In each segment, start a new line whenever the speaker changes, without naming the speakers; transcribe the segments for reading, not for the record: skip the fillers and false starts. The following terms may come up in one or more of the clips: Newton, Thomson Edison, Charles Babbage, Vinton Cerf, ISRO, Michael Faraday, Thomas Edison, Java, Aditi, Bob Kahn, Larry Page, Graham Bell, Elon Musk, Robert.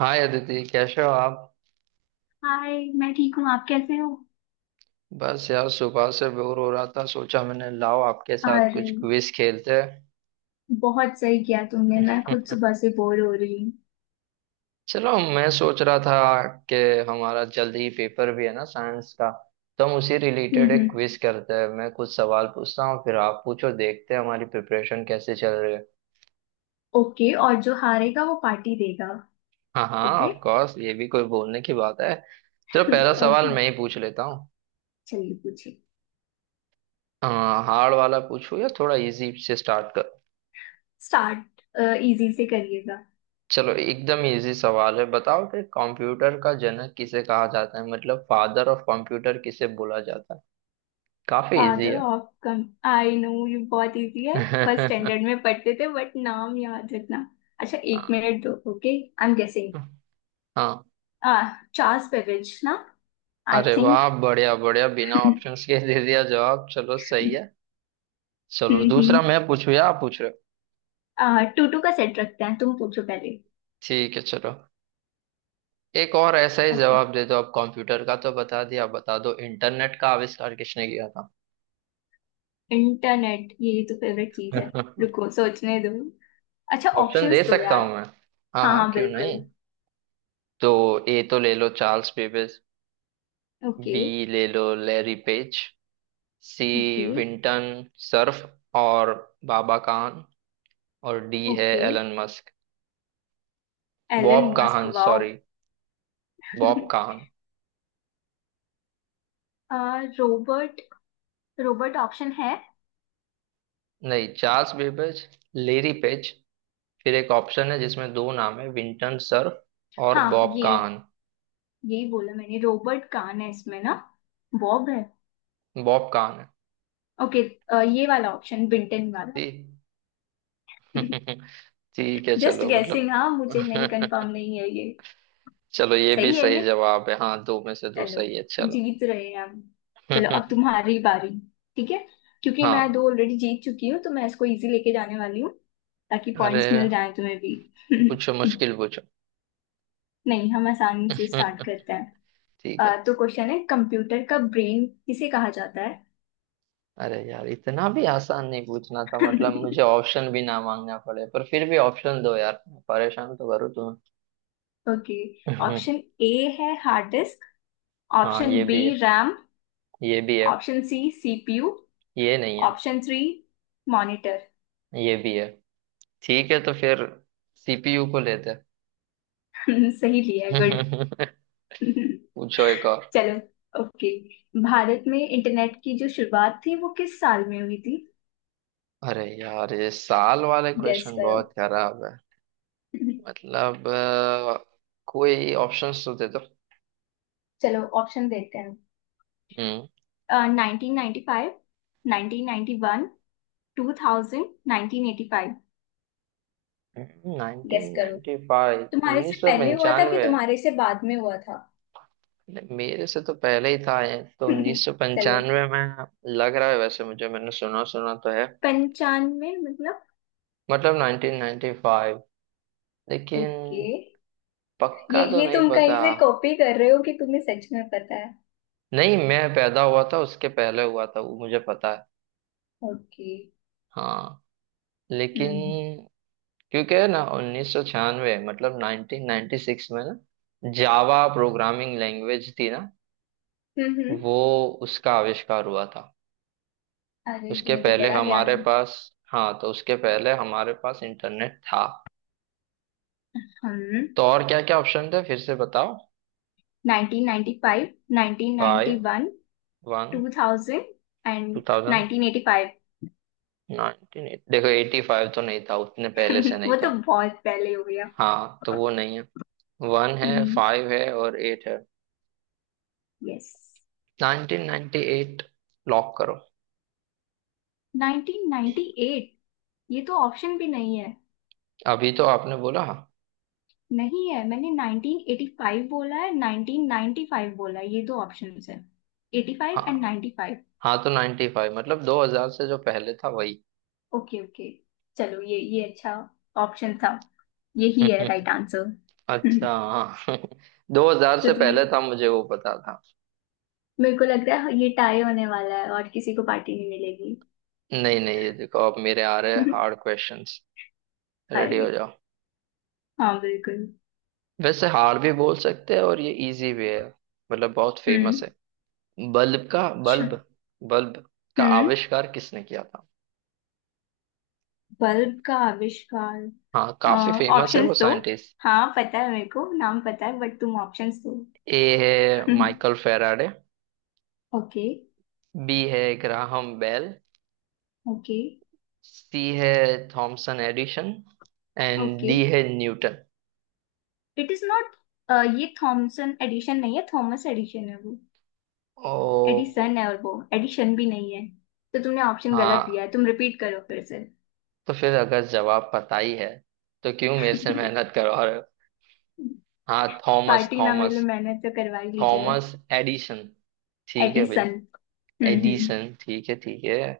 हाय अदिति, कैसे हो आप।
हाय। मैं ठीक हूँ, आप कैसे हो?
बस यार, सुबह से बोर हो रहा था, सोचा मैंने लाओ आपके साथ
अरे,
कुछ क्विज खेलते
बहुत सही किया तुमने। मैं खुद सुबह
हैं।
से बोर हो रही हूँ।
चलो, मैं सोच रहा था कि हमारा जल्दी ही पेपर भी है ना, साइंस का, तो हम उसी रिलेटेड
हम्म।
एक क्विज करते हैं। मैं कुछ सवाल पूछता हूँ, फिर आप पूछो, देखते हैं हमारी प्रिपरेशन कैसे चल रही है।
ओके, और जो हारेगा वो पार्टी देगा।
हाँ हाँ,
ओके।
ऑफ कोर्स, ये भी कोई बोलने की बात है। चलो, पहला सवाल
ओके,
मैं ही पूछ लेता हूँ।
चलिए पूछिए।
हार्ड वाला पूछूं या थोड़ा इजी से स्टार्ट।
स्टार्ट, इजी से करिएगा।
चलो, एकदम इजी सवाल है, बताओ कि कंप्यूटर का जनक किसे कहा जाता है, मतलब फादर ऑफ कंप्यूटर किसे बोला जाता है। काफी इजी
फादर
है।
ऑफ कम आई नो ये बहुत इजी है। फर्स्ट स्टैंडर्ड में पढ़ते थे, बट नाम याद रखना। अच्छा, एक
हाँ
मिनट दो। ओके। I am guessing.
हाँ,
आ चार्ल्स बेबेज ना। आई
अरे
थिंक।
वाह, बढ़िया बढ़िया, बिना
हम्म।
ऑप्शंस के दे दिया जवाब, चलो सही है। चलो, दूसरा मैं पूछू या आप पूछ रहे हो।
टू टू का सेट रखते हैं, तुम पूछो पहले।
ठीक है चलो। एक और ऐसा ही
ओके।
जवाब दे दो आप, कंप्यूटर का तो बता दिया, बता दो इंटरनेट का आविष्कार किसने किया था।
इंटरनेट? ये तो फेवरेट चीज है। रुको, सोचने दो। अच्छा,
ऑप्शन दे
ऑप्शंस दो
सकता हूँ
यार।
मैं, हाँ
हाँ
हाँ
हाँ,
क्यों
बिल्कुल।
नहीं। तो ए तो ले लो चार्ल्स बेबेज,
ओके
बी ले लो Larry Page, C
okay
Vinton Cerf और बाबा काहन, और डी है
okay,
Elon Musk.
Elon
Bob
Musk,
Kahn
wow.
Sorry, Bob Kahn.
आ, रोबर्ट रोबर्ट ऑप्शन है?
नहीं, चार्ल्स बेबेज, लेरी पेज, फिर एक ऑप्शन है जिसमें दो नाम है, विंटन सर्फ और
हाँ
बॉब
ये,
काहन।
यही बोला मैंने। रोबर्ट कान है इसमें ना? बॉब है।
बॉब काहन है।
ओके। ये वाला ऑप्शन, बिंटन वाला।
ठीक। ठीक है
जस्ट
चलो,
गेसिंग।
मतलब।
हाँ, मुझे नहीं, कंफर्म नहीं है ये।
चलो, ये भी
सही
सही
है।
जवाब है, हाँ दो में से दो
चलो,
सही है, चलो।
जीत रहे हैं हम। चलो, अब तुम्हारी बारी। ठीक है। क्योंकि मैं
हाँ,
दो ऑलरेडी जीत चुकी हूँ, तो मैं इसको इजी लेके जाने वाली हूँ। ताकि
अरे
पॉइंट्स मिल जाए तुम्हें भी।
पूछो, मुश्किल पूछो।
नहीं, हम आसानी से स्टार्ट
ठीक
करते हैं।
है।
तो क्वेश्चन है, कंप्यूटर का ब्रेन किसे कहा जाता है?
अरे यार, इतना भी आसान नहीं पूछना था, मतलब मुझे ऑप्शन भी ना मांगना पड़े, पर फिर भी ऑप्शन दो यार, परेशान तो करूँ
ओके।
तुम्हें।
ऑप्शन ए है हार्ड डिस्क।
हाँ
ऑप्शन
ये
बी,
भी है।
रैम।
ये भी है।
Option C, CPU.
ये नहीं है।
Option three, monitor.
ये भी है। ठीक है तो फिर सीपीयू को लेते हैं।
सही लिया है, गुड।
पूछो एक और।
चलो। ओके। भारत में इंटरनेट की जो शुरुआत थी, वो किस साल में हुई थी?
अरे यार, ये साल वाले
गेस
क्वेश्चन
करो।
बहुत खराब है। मतलब कोई ऑप्शंस तो दे दो।
चलो, ऑप्शन देते हैं।
हम्म,
1995, 1991, 2000, 1985।
नाइनटीन
गेस करो,
नाइन्टी फाइव
तुम्हारे से
उन्नीस सौ
पहले हुआ था कि
पंचानवे
तुम्हारे से बाद में हुआ था?
नहीं, मेरे से तो पहले ही था ये, तो उन्नीस सौ
चलो,
पंचानवे में लग रहा है वैसे मुझे, मैंने सुना सुना तो है,
95 मतलब।
मतलब 1995। लेकिन
ओके। ये
पक्का तो
ये
नहीं
तुम कहीं
पता।
से कॉपी कर रहे हो कि तुम्हें सच में पता है?
नहीं, मैं पैदा हुआ था उसके पहले हुआ था वो, मुझे पता है।
ओके।
हाँ
हम्म
लेकिन, क्योंकि है ना, 1996, मतलब 1996 में ना जावा प्रोग्रामिंग लैंग्वेज थी ना
हम्म हम्म।
वो, उसका आविष्कार हुआ था
अरे,
उसके
तुम्हें तो
पहले,
बड़ा ज्ञान
हमारे
है।
पास, हाँ तो उसके पहले हमारे पास इंटरनेट था।
हम।
तो और क्या क्या ऑप्शन थे फिर से बताओ।
1995,
five,
1991,
one,
2000 and
two thousand,
1985।
Nineteen. देखो, एटी फाइव तो नहीं था, उतने पहले से नहीं
वो तो
था।
बहुत पहले हो गया।
हाँ तो वो नहीं है। वन है, फाइव है और एट है।
यस।
1998, लॉक करो।
1998? ये तो ऑप्शन भी नहीं है।
अभी तो आपने बोला हाँ।
नहीं है। मैंने 1985 बोला है, 1995 बोला है, ये दो ऑप्शन है। 85 एंड
हाँ
95।
हाँ, तो नाइन्टी फाइव मतलब दो हजार से जो पहले था वही।
ओके ओके, चलो, ये अच्छा ऑप्शन था। यही है राइट आंसर। तो
अच्छा हाँ। दो हजार से
तुम्हें
पहले था, मुझे वो पता था।
मेरे को लग रहा है ये टाई होने वाला है और किसी को पार्टी नहीं मिलेगी।
नहीं नहीं, ये देखो, अब मेरे आ रहे हार्ड क्वेश्चंस, रेडी
हाय।
हो जाओ।
हाँ, बिल्कुल।
वैसे हार भी बोल सकते हैं, और ये इजी भी है, मतलब बहुत फेमस
हम्म।
है। बल्ब का,
अच्छा।
बल्ब, बल्ब का
हम्म,
आविष्कार किसने किया था।
बल्ब का आविष्कार?
हाँ, काफी फेमस है
ऑप्शंस
वो
दो।
साइंटिस्ट।
हाँ पता है, मेरे को नाम पता है, बट तुम ऑप्शंस दो।
ए है माइकल फेराडे,
ओके
बी है ग्राहम बेल,
ओके
सी है Thomson Edison, and
okay,
D है न्यूटन।
It is not. ये थॉमसन एडिशन नहीं है, थॉमस एडिशन है वो।
ओ,
एडिसन है, और वो एडिशन भी नहीं है। तो तुमने ऑप्शन गलत दिया
हाँ
है, तुम रिपीट करो फिर से।
तो फिर अगर जवाब पता ही है, तो क्यों मेरे से मेहनत करो और। हाँ, थॉमस
पार्टी ना मिले,
थॉमस
मैंने तो करवा ही ली जाए।
थॉमस एडिशन, ठीक है भाई।
एडिसन। हम्म।
एडिसन, ठीक है ठीक है।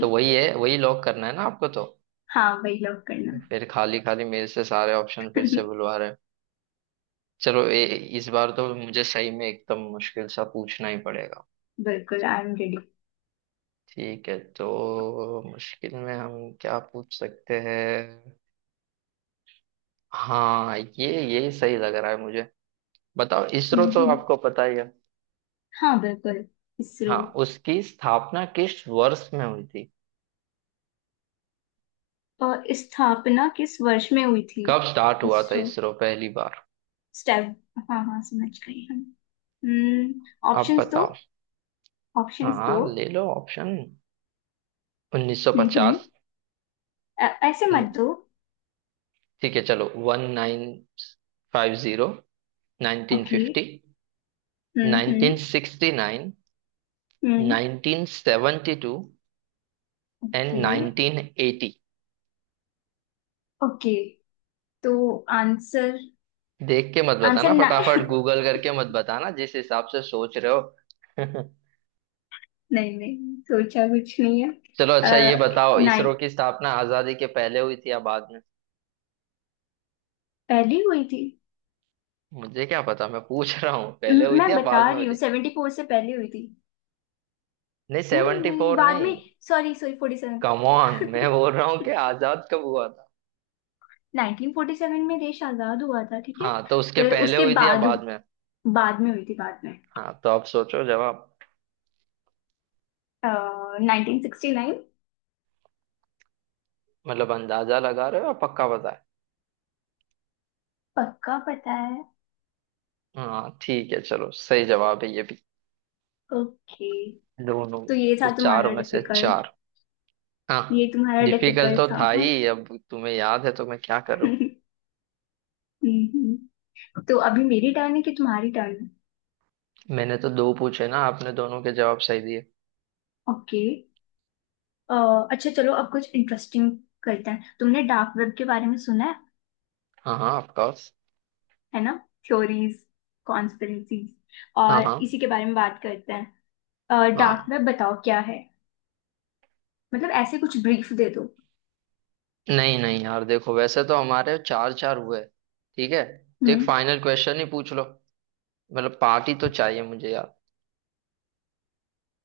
तो वही है, वही लॉक करना है ना आपको, तो
हाँ, वही लॉक करना।
फिर खाली खाली मेरे से सारे ऑप्शन फिर से बुलवा रहे हैं। चलो, इस बार तो मुझे सही में एकदम मुश्किल सा पूछना ही पड़ेगा।
बिल्कुल, आई एम रेडी।
ठीक है, तो मुश्किल में हम क्या पूछ सकते हैं। हाँ, ये सही लग रहा है मुझे। बताओ, इसरो तो
हम्म।
आपको पता ही है।
हाँ बिल्कुल, इसरो।
हाँ, उसकी स्थापना किस वर्ष में हुई थी,
अ, स्थापना किस वर्ष में हुई थी?
कब स्टार्ट हुआ था
इसरो,
इसरो पहली बार।
स्टेप, हाँ हाँ समझ गई हम। हम्म,
आप
ऑप्शंस दो।
बताओ।
ऑप्शंस दो।
हाँ ले लो ऑप्शन,
हम्म,
1950,
ऐसे मत दो।
ठीक है चलो, 1950,
ओके।
1950,
हम्म हम्म
1969,
हम्म।
1972 एंड
ओके
1980।
ओके, तो आंसर।
देख के मत
आंसर
बताना,
ना।
फटाफट गूगल करके मत बताना जिस हिसाब से सोच रहे हो।
नहीं नहीं, सोचा कुछ नहीं है।
चलो, अच्छा ये बताओ, इसरो
नाइन,
की स्थापना आजादी के पहले हुई थी या बाद में।
पहली हुई थी।
मुझे क्या पता, मैं पूछ रहा हूँ, पहले हुई थी
मैं
या
बता
बाद में
रही
हुई
हूँ,
थी।
74 से पहले हुई थी।
नहीं,
नहीं
सेवेंटी
नहीं,
फोर
बाद में।
नहीं,
सॉरी सॉरी, 47।
कम ऑन, मैं बोल रहा हूँ कि आजाद कब हुआ।
1947 में देश आजाद हुआ था, ठीक है।
हाँ तो उसके
फिर
पहले
उसके
हुई थी या
बाद,
बाद में।
बाद में हुई थी, बाद में।
हाँ तो आप सोचो जवाब।
1969।
मतलब अंदाजा लगा रहे हो या पक्का बताए।
पक्का पता है।
हाँ ठीक है, चलो, सही जवाब है ये भी,
ओके,
दोनों।
तो ये
तो
था
चार
तुम्हारा
में से
डिफिकल्ट।
चार।
ये
हाँ।
तुम्हारा
डिफिकल्ट
डिफिकल्ट
तो
था,
था
हाँ।
ही, अब तुम्हें याद है तो मैं क्या करूँ।
हम्म। तो अभी मेरी टर्न है कि तुम्हारी टर्न है?
मैंने तो दो पूछे ना, आपने दोनों के जवाब सही दिए।
ओके, अच्छा, चलो अब कुछ इंटरेस्टिंग करते हैं। तुमने डार्क वेब के बारे में सुना,
हाँ हाँ ऑफकोर्स।
है ना? थ्योरीज, कॉन्स्पिरेसीज, और
हाँ हाँ।
इसी के बारे में बात करते हैं। डार्क
हाँ,
वेब बताओ क्या है, मतलब ऐसे कुछ ब्रीफ दे दो।
नहीं नहीं यार, देखो वैसे तो हमारे चार चार हुए, ठीक है, तो एक
हम्म,
फाइनल क्वेश्चन ही पूछ लो, मतलब पार्टी तो चाहिए मुझे यार।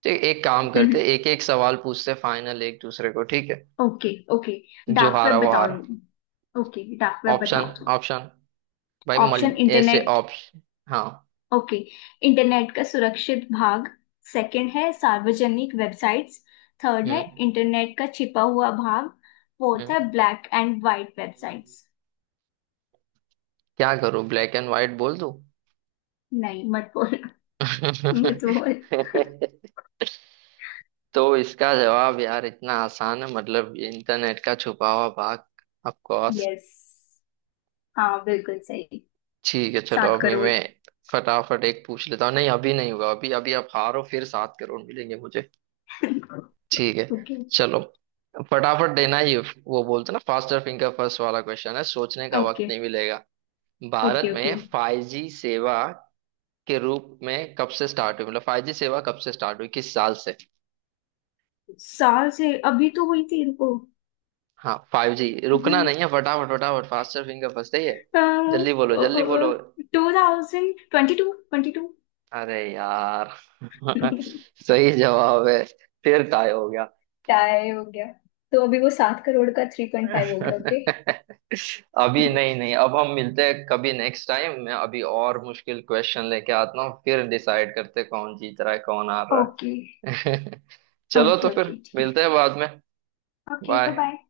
तो एक काम करते, एक एक सवाल पूछते फाइनल, एक दूसरे को, ठीक है,
ओके ओके,
जो
डार्क
हारा
वेब
वो
बताओ
हारा।
तुम। ओके, डार्क वेब
ऑप्शन,
बताओ तुम।
ऑप्शन, भाई
ऑप्शन,
मल्टी ऐसे
इंटरनेट,
ऑप्शन। हाँ।
ओके। इंटरनेट का सुरक्षित भाग। सेकंड है सार्वजनिक वेबसाइट्स। थर्ड है
हम्म
इंटरनेट का छिपा हुआ भाग। फोर्थ
हम्म।
है ब्लैक एंड वाइट वेबसाइट्स।
क्या करूं, ब्लैक एंड व्हाइट बोल दूं।
नहीं, मत बोल। मत बोल।
तो इसका जवाब यार इतना आसान है, मतलब ये इंटरनेट का छुपा हुआ भाग, ऑफ कोर्स।
यस, हाँ बिल्कुल सही।
ठीक है चलो,
सात
अभी
करोड़
मैं फटाफट एक पूछ लेता हूँ। नहीं अभी नहीं हुआ, अभी अभी आप हारो फिर 7 करोड़ मिलेंगे मुझे। ठीक है
ओके
चलो, फटाफट देना, ये वो बोलते ना फास्टर फिंगर फर्स्ट वाला क्वेश्चन है, सोचने का वक्त
ओके
नहीं मिलेगा। भारत
ओके ओके,
में 5G सेवा के रूप में कब से स्टार्ट हुई, मतलब 5G सेवा कब से स्टार्ट हुई, किस साल से।
साल से? अभी तो हुई थी इनको।
हाँ, 5G, रुकना नहीं है, फटाफट फटाफट, फास्टर फिंगर फर्स्ट है ये, जल्दी बोलो जल्दी बोलो।
2022, 22।
अरे यार। सही जवाब है, फिर टाई हो।
टाई हो गया। तो अभी वो 7 करोड़ का 3.5 हो गया। ओके
अभी नहीं नहीं, अब हम मिलते हैं कभी नेक्स्ट टाइम, मैं अभी और मुश्किल क्वेश्चन लेके आता हूँ, फिर डिसाइड करते हैं कौन जीत रहा है कौन हार
ओके
रहा है। चलो तो
ओके,
फिर
ओके
मिलते
ठीक
हैं बाद में,
है, ओके, बाय
बाय।
बाय।